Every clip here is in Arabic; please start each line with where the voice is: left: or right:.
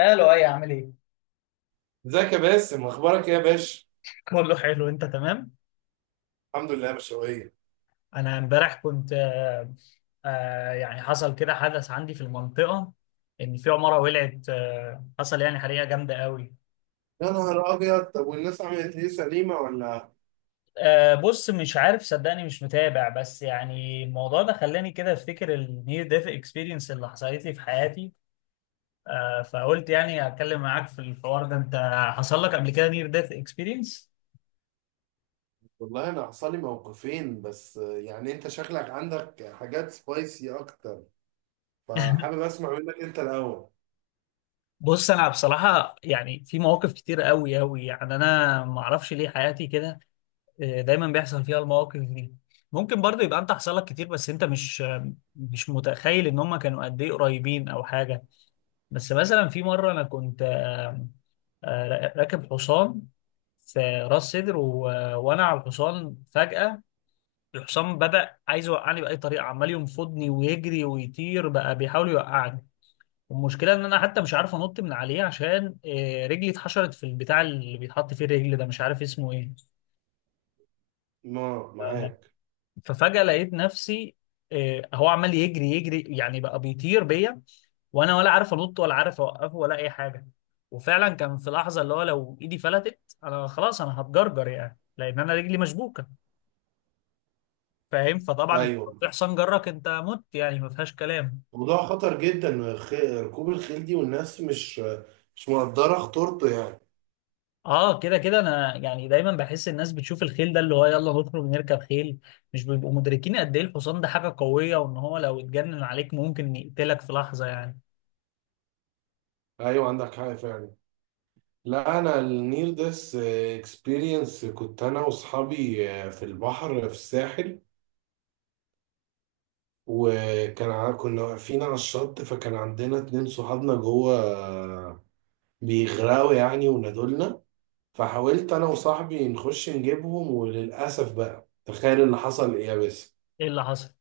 left: الو، اي عامل ايه؟
right: ازيك يا باسم؟ اخبارك ايه يا باشا؟
left: بقول له حلو، انت تمام؟
right: الحمد لله، مشوية.
left: انا امبارح كنت يعني حصل كده حدث عندي في المنطقه، ان في عماره ولعت، حصل يعني حريقه جامده قوي.
right: يا نهار ابيض، طب والناس عملت ايه، سليمه ولا؟
left: بص، مش عارف، صدقني مش متابع، بس يعني الموضوع ده خلاني كده افتكر النير ديث اكسبيرينس اللي حصلت لي في حياتي. فقلت يعني اتكلم معاك في الحوار ده. انت حصل لك قبل كده نير ديث اكسبيرينس؟
right: والله انا حصل لي موقفين، بس يعني انت شكلك عندك حاجات سبايسي اكتر، فحابب اسمع منك انت الاول.
left: بص، انا بصراحه يعني في مواقف كتير قوي قوي، يعني انا ما اعرفش ليه حياتي كده. دايما بيحصل فيها المواقف دي. ممكن برضه يبقى انت حصل لك كتير بس انت مش متخيل ان هم كانوا قد ايه قريبين او حاجه. بس مثلا في مره انا كنت، راكب حصان في راس سدر، و... وانا على الحصان فجاه الحصان بدا عايز يوقعني باي طريقه، عمال ينفضني ويجري ويطير بقى بيحاول يوقعني. والمشكله ان انا حتى مش عارف انط من عليه، عشان رجلي اتحشرت في البتاع اللي بيتحط فيه الرجل ده، مش عارف اسمه ايه.
right: ما معاك.
left: ففجأة لقيت نفسي، هو عمال يجري يعني بقى بيطير بيا، وانا ولا عارف انط ولا عارف اوقفه ولا اي حاجه. وفعلا كان في لحظه اللي هو لو ايدي فلتت، انا خلاص انا هتجرجر يعني، لان انا رجلي مشبوكه. فاهم؟ فطبعا انت لو
right: ايوه.
left: في حصان جرك انت مت يعني، ما فيهاش كلام.
right: موضوع خطر جدا، ركوب الخيل دي، والناس مش مقدره خطورته يعني.
left: اه، كده كده انا يعني دايما بحس الناس بتشوف الخيل ده اللي هو يلا نخرج نركب خيل، مش بيبقوا مدركين قد ايه الحصان ده حاجه قويه، وان هو لو اتجنن عليك ممكن يقتلك في لحظه يعني.
right: ايوه، عندك حق فعلا. لا، انا النير ديس اكسبيرينس كنت انا واصحابي في البحر في الساحل. كنا واقفين على الشط، فكان عندنا 2 صحابنا جوه بيغرقوا يعني، ونادولنا. فحاولت انا وصاحبي نخش نجيبهم، وللاسف بقى تخيل اللي حصل ايه يا باسم؟
left: ايه اللي حصل؟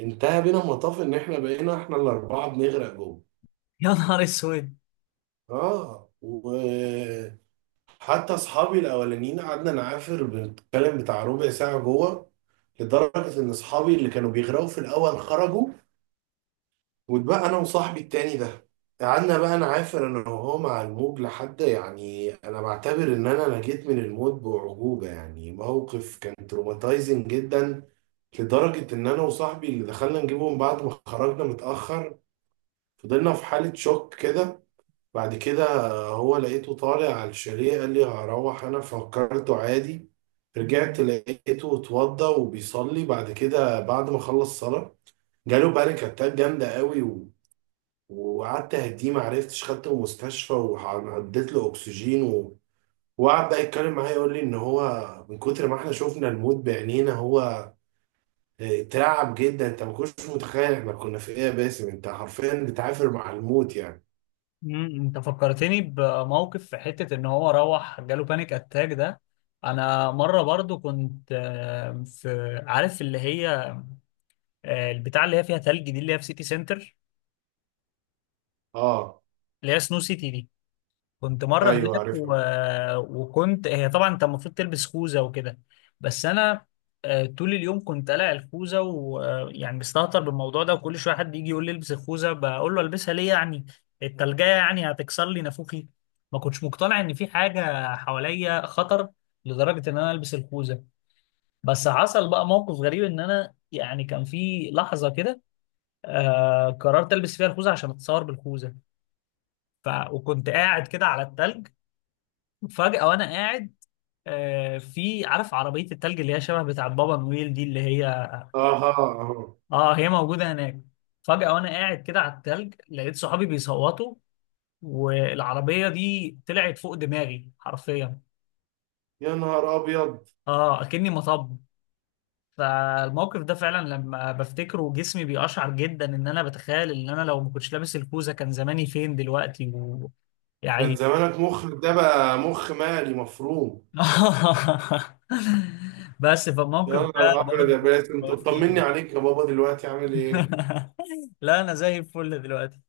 right: انتهى بينا المطاف ان احنا بقينا احنا الاربعه بنغرق جوه.
left: يا نهار اسود.
right: اه وحتى اصحابي الاولانيين قعدنا نعافر، بنتكلم بتاع ربع ساعه جوه، لدرجه ان اصحابي اللي كانوا بيغرقوا في الاول خرجوا، وبقى انا وصاحبي التاني ده. قعدنا بقى نعافر انا وهو مع الموج، لحد يعني انا بعتبر ان انا نجيت من الموت باعجوبه. يعني موقف كان تروماتايزنج جدا، لدرجه ان انا وصاحبي اللي دخلنا نجيبهم بعد ما خرجنا متاخر فضلنا في حاله شوك كده. بعد كده هو لقيته طالع على الشاليه، قال لي هروح، انا فكرته عادي. رجعت لقيته اتوضى وبيصلي، بعد كده بعد ما خلص صلاه جاله بانيك اتاك جامده قوي، وقعدت اهديه، ما عرفتش خدته مستشفى، وعديت له اكسجين وقعد بقى يتكلم معايا يقول لي ان هو من كتر ما احنا شفنا الموت بعينينا هو اترعب جدا. انت ما كنتش متخيل احنا كنا في ايه يا باسم؟ انت حرفيا بتعافر مع الموت يعني.
left: مم، انت فكرتني بموقف في حتة ان هو روح جاله بانيك اتاك ده. انا مرة برضو كنت، في عارف اللي هي، البتاع اللي هي فيها تلج دي اللي هي في سيتي سنتر،
right: اه.
left: اللي هي سنو سيتي دي. كنت مرة
right: ايوه،
left: هناك، و...
right: عارفها.
left: وكنت، هي طبعا انت المفروض تلبس خوذة وكده. بس انا طول اليوم كنت قلع الخوذة، ويعني مستهتر بالموضوع ده، وكل شوية حد يجي يقول لي البس الخوذة، بقول له البسها ليه يعني؟ التلجية يعني هتكسر لي نافوخي؟ ما كنتش مقتنع ان في حاجة حواليا خطر لدرجة ان انا البس الخوذة. بس حصل بقى موقف غريب، ان انا يعني كان في لحظة كده آه قررت البس فيها الخوذة عشان اتصور بالخوذة. ف... وكنت قاعد كده على التلج، فجأة وأنا قاعد، في عارف عربية التلج اللي هي شبه بتاع بابا نويل دي، اللي هي،
right: اها. اها.
left: اه هي موجودة هناك. فجأة وأنا قاعد كده على التلج لقيت صحابي بيصوتوا، والعربية دي طلعت فوق دماغي حرفيا،
right: يا نهار ابيض.
left: اه أكني مطب. فالموقف ده فعلا لما بفتكره جسمي بيقشعر جدا، ان انا بتخيل ان انا لو ما كنتش لابس الكوزة كان زماني فين دلوقتي.
right: كان
left: ويعني
right: زمانك مخ، ده بقى مخ مالي مفروم.
left: بس
right: يا
left: فالموقف
right: نهار
left: ده
right: ابيض يا
left: برضه
right: باسم، انت
left: خوفني
right: طمني
left: أوي.
right: عليك يا بابا، دلوقتي عامل ايه؟
left: لا انا زي الفل دلوقتي.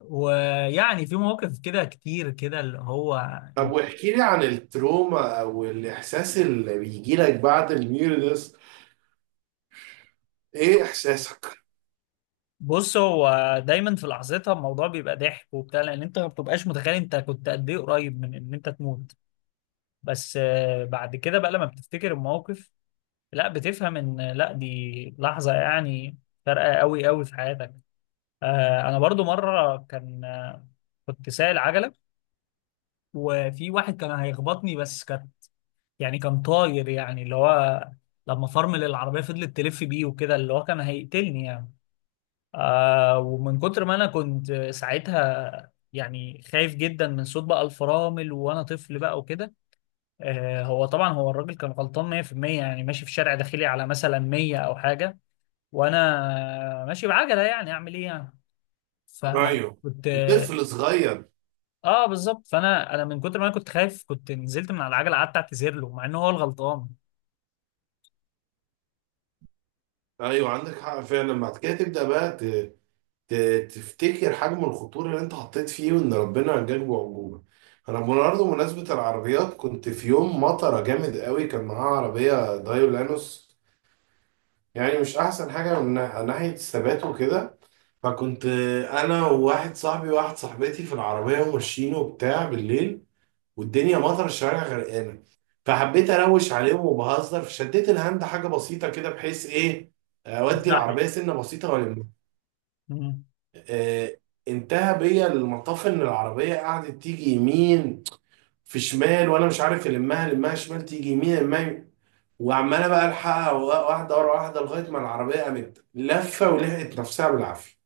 left: ويعني في مواقف كده كتير كده اللي هو،
right: طب واحكي لي عن التروما او الاحساس اللي بيجي لك بعد الميوردس، ايه احساسك؟
left: بص هو دايما في لحظتها الموضوع بيبقى ضحك وبتاع، لان انت ما بتبقاش متخيل انت كنت قد ايه قريب من ان انت تموت. بس بعد كده بقى لما بتفتكر المواقف، لا بتفهم ان لا دي لحظة يعني فارقة قوي قوي في حياتك. انا برضو مرة كان، كنت سايق العجلة، وفي واحد كان هيخبطني بس كان، يعني كان طاير يعني اللي هو، لما فرمل العربية فضلت تلف بيه وكده، اللي هو كان هيقتلني يعني. آه، ومن كتر ما أنا كنت ساعتها يعني خايف جدا من صوت بقى الفرامل، وأنا طفل بقى وكده. آه هو طبعا هو الراجل كان غلطان 100%، يعني ماشي في شارع داخلي على مثلا 100 أو حاجة، وأنا ماشي بعجلة، يعني أعمل إيه يعني؟ صح؟
right: ايوه،
left: فكنت اه،
right: طفل صغير.
left: بالظبط. فانا من كتر ما انا كنت خايف كنت نزلت من على العجله قعدت اعتذر له، مع ان هو الغلطان.
right: ايوه، عندك حق فعلا. بعد كده تبدا بقى ت... تفتكر حجم الخطوره اللي انت حطيت فيه، وان ربنا نجاك بعجوبه. انا برضه بمناسبه العربيات، كنت في يوم مطره جامد قوي كان معاه عربيه دايولانوس، يعني مش احسن حاجه من ناحيه الثبات وكده. فكنت انا وواحد صاحبي وواحد صاحبتي في العربيه وماشيين وبتاع بالليل، والدنيا مطر، الشوارع غرقانه. فحبيت اروش عليهم وبهزر، فشديت الهاند حاجه بسيطه كده، بحيث ايه؟ اودي
left: اتزحلق.
right: العربيه سنه بسيطه والم. آه، انتهى بيا المطاف ان العربيه قعدت تيجي يمين، في شمال، وانا مش عارف المها، المها شمال تيجي يمين، المها يمين. وعماله بقى الحقها واحده ورا واحده، لغايه ما العربيه قامت لفه ولحقت نفسها بالعافيه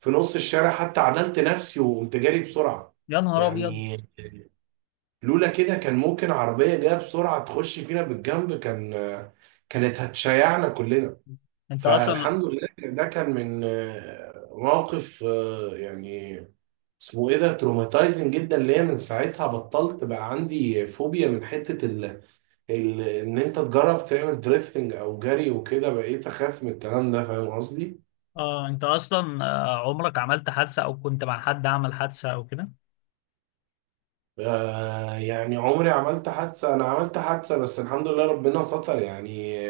right: في نص الشارع، حتى عدلت نفسي وقمت جاري بسرعه.
left: يا نهار ابيض.
right: يعني لولا كده كان ممكن عربية جاية بسرعة تخش فينا بالجنب، كان كانت هتشيعنا كلنا.
left: انت اصلا،
right: فالحمد لله إن ده كان من موقف يعني اسمه ايه، ده تروماتايزنج جدا ليا. من ساعتها بطلت، بقى عندي فوبيا من حتة ان انت تجرب تعمل دريفتنج او جري وكده، بقيت اخاف من الكلام ده، فاهم قصدي؟
left: اه انت اصلا عمرك عملت حادثه او كنت مع حد عمل حادثه او كده؟
right: يعني عمري عملت حادثة، انا عملت حادثة بس الحمد لله ربنا ستر يعني.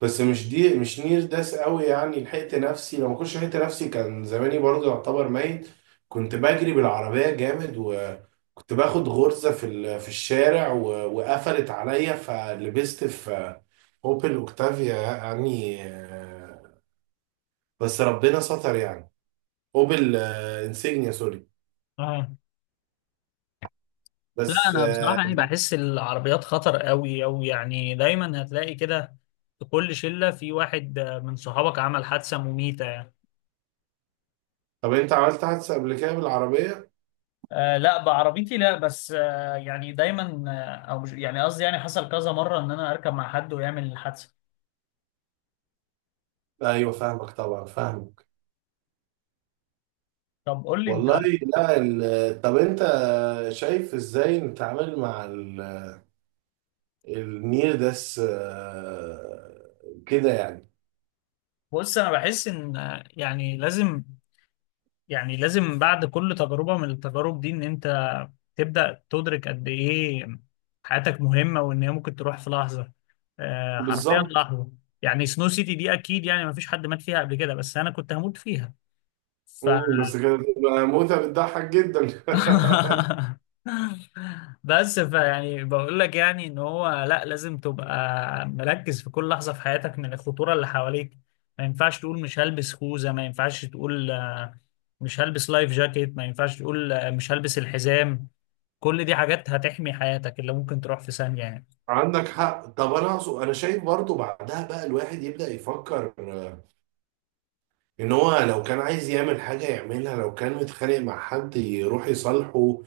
right: بس مش دي، مش نير داس قوي يعني، لحقت نفسي، لو ما كنتش لحقت نفسي كان زماني برضه يعتبر ميت. كنت بجري بالعربية جامد، وكنت باخد غرزة في الشارع وقفلت عليا، فلبست في اوبل اوكتافيا يعني بس ربنا ستر يعني. اوبل انسيجنيا، سوري.
left: اه، لا
right: بس
left: انا بصراحه يعني بحس العربيات خطر قوي قوي، يعني دايما هتلاقي كده في كل شله في واحد، من صحابك عمل حادثه مميته يعني.
right: طب انت عملت حادثة قبل كده بالعربية؟
left: آه لا، بعربيتي لا، بس آه يعني دايما، آه او مش يعني قصدي يعني حصل كذا مره ان انا اركب مع حد ويعمل حادثه.
right: ايوه، فاهمك طبعا، فاهمك.
left: طب قول لي انت.
right: والله، لا طب انت شايف ازاي نتعامل مع النير داس كده يعني.
left: بص انا بحس ان، يعني لازم، يعني لازم بعد كل تجربة من التجارب دي ان انت تبدأ تدرك قد ايه حياتك مهمة، وان هي ممكن تروح في لحظة، حرفيا
right: بالظبط.
left: لحظة. يعني سنو سيتي دي اكيد يعني ما فيش حد مات فيها قبل كده، بس انا كنت هموت فيها.
right: بس كده تبقى موتة بتضحك جدا.
left: بس فيعني بقول لك يعني ان هو، لا لازم تبقى مركز في كل لحظه في حياتك من الخطوره اللي حواليك. ما ينفعش تقول مش هلبس خوذه، ما ينفعش تقول مش هلبس لايف جاكيت، ما ينفعش تقول مش هلبس الحزام. كل دي حاجات هتحمي حياتك اللي ممكن تروح في ثانيه يعني.
right: عندك حق. طب انا اقصد، انا شايف برضو بعدها بقى الواحد يبدأ يفكر ان هو لو كان عايز يعمل حاجة يعملها، لو كان متخانق مع حد يروح يصالحه،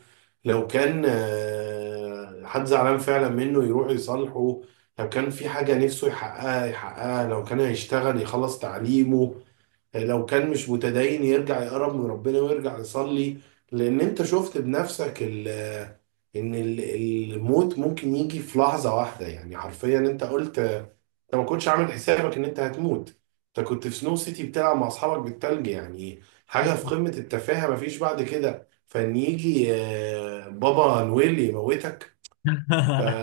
right: لو كان حد زعلان فعلا منه يروح يصالحه، لو كان في حاجة نفسه يحققها يحققها، لو كان هيشتغل يخلص تعليمه، لو كان مش متدين يرجع يقرب من ربنا ويرجع يصلي. لان انت شفت بنفسك ان الموت ممكن يجي في لحظة واحدة، يعني حرفيا انت قلت انت ما كنتش عامل حسابك ان انت هتموت. انت كنت في سنو سيتي بتلعب مع اصحابك بالتلج، يعني حاجه في قمه التفاهه، مفيش بعد كده فان يجي بابا نويل يموتك. ف...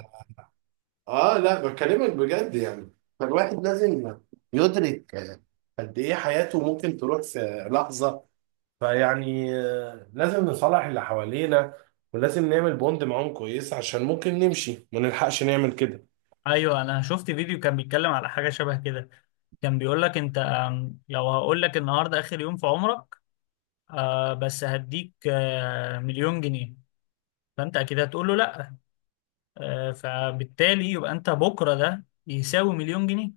right: اه لا بكلمك بجد يعني، فالواحد لازم يدرك قد ايه حياته ممكن تروح في لحظه. فيعني لازم نصالح اللي حوالينا، ولازم نعمل بوند معاهم كويس عشان ممكن نمشي ما نلحقش نعمل كده.
left: ايوه، انا شفت فيديو كان بيتكلم على حاجه شبه كده. كان بيقول لك انت، لو هقول لك النهارده اخر يوم في عمرك، آه بس هديك آه مليون جنيه، فانت اكيد هتقول له لا. آه، فبالتالي يبقى انت بكره ده يساوي مليون جنيه.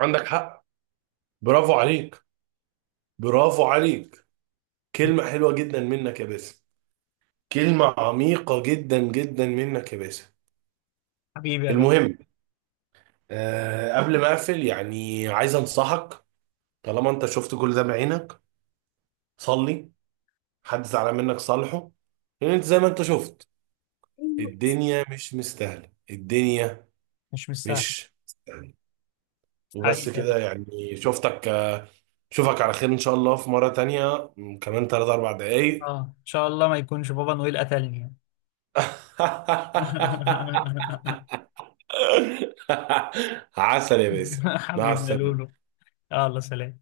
right: عندك حق. برافو عليك، برافو عليك. كلمة حلوة جدا منك يا باسم، كلمة عميقة جدا جدا منك يا باسم.
left: حبيبي يا لؤي.
right: المهم، قبل ما أقفل، يعني عايز أنصحك، طالما أنت شفت كل ده بعينك، صلي، حد زعلان منك صالحه، لأن أنت زي ما أنت شفت الدنيا مش مستاهلة، الدنيا
left: مش مستاهل.
right: مش مستاهلة. وبس
left: حقيقي يا لؤي.
right: كده يعني، شفتك شوفك على خير إن شاء الله في مرة تانية، كمان تلات أربع دقايق.
left: اه ان شاء الله ما يكونش بابا نويل قتلني.
right: عسل يا باسم. مع
left: حبيبي يا لولو.
right: السلامة.
left: يلا سلام.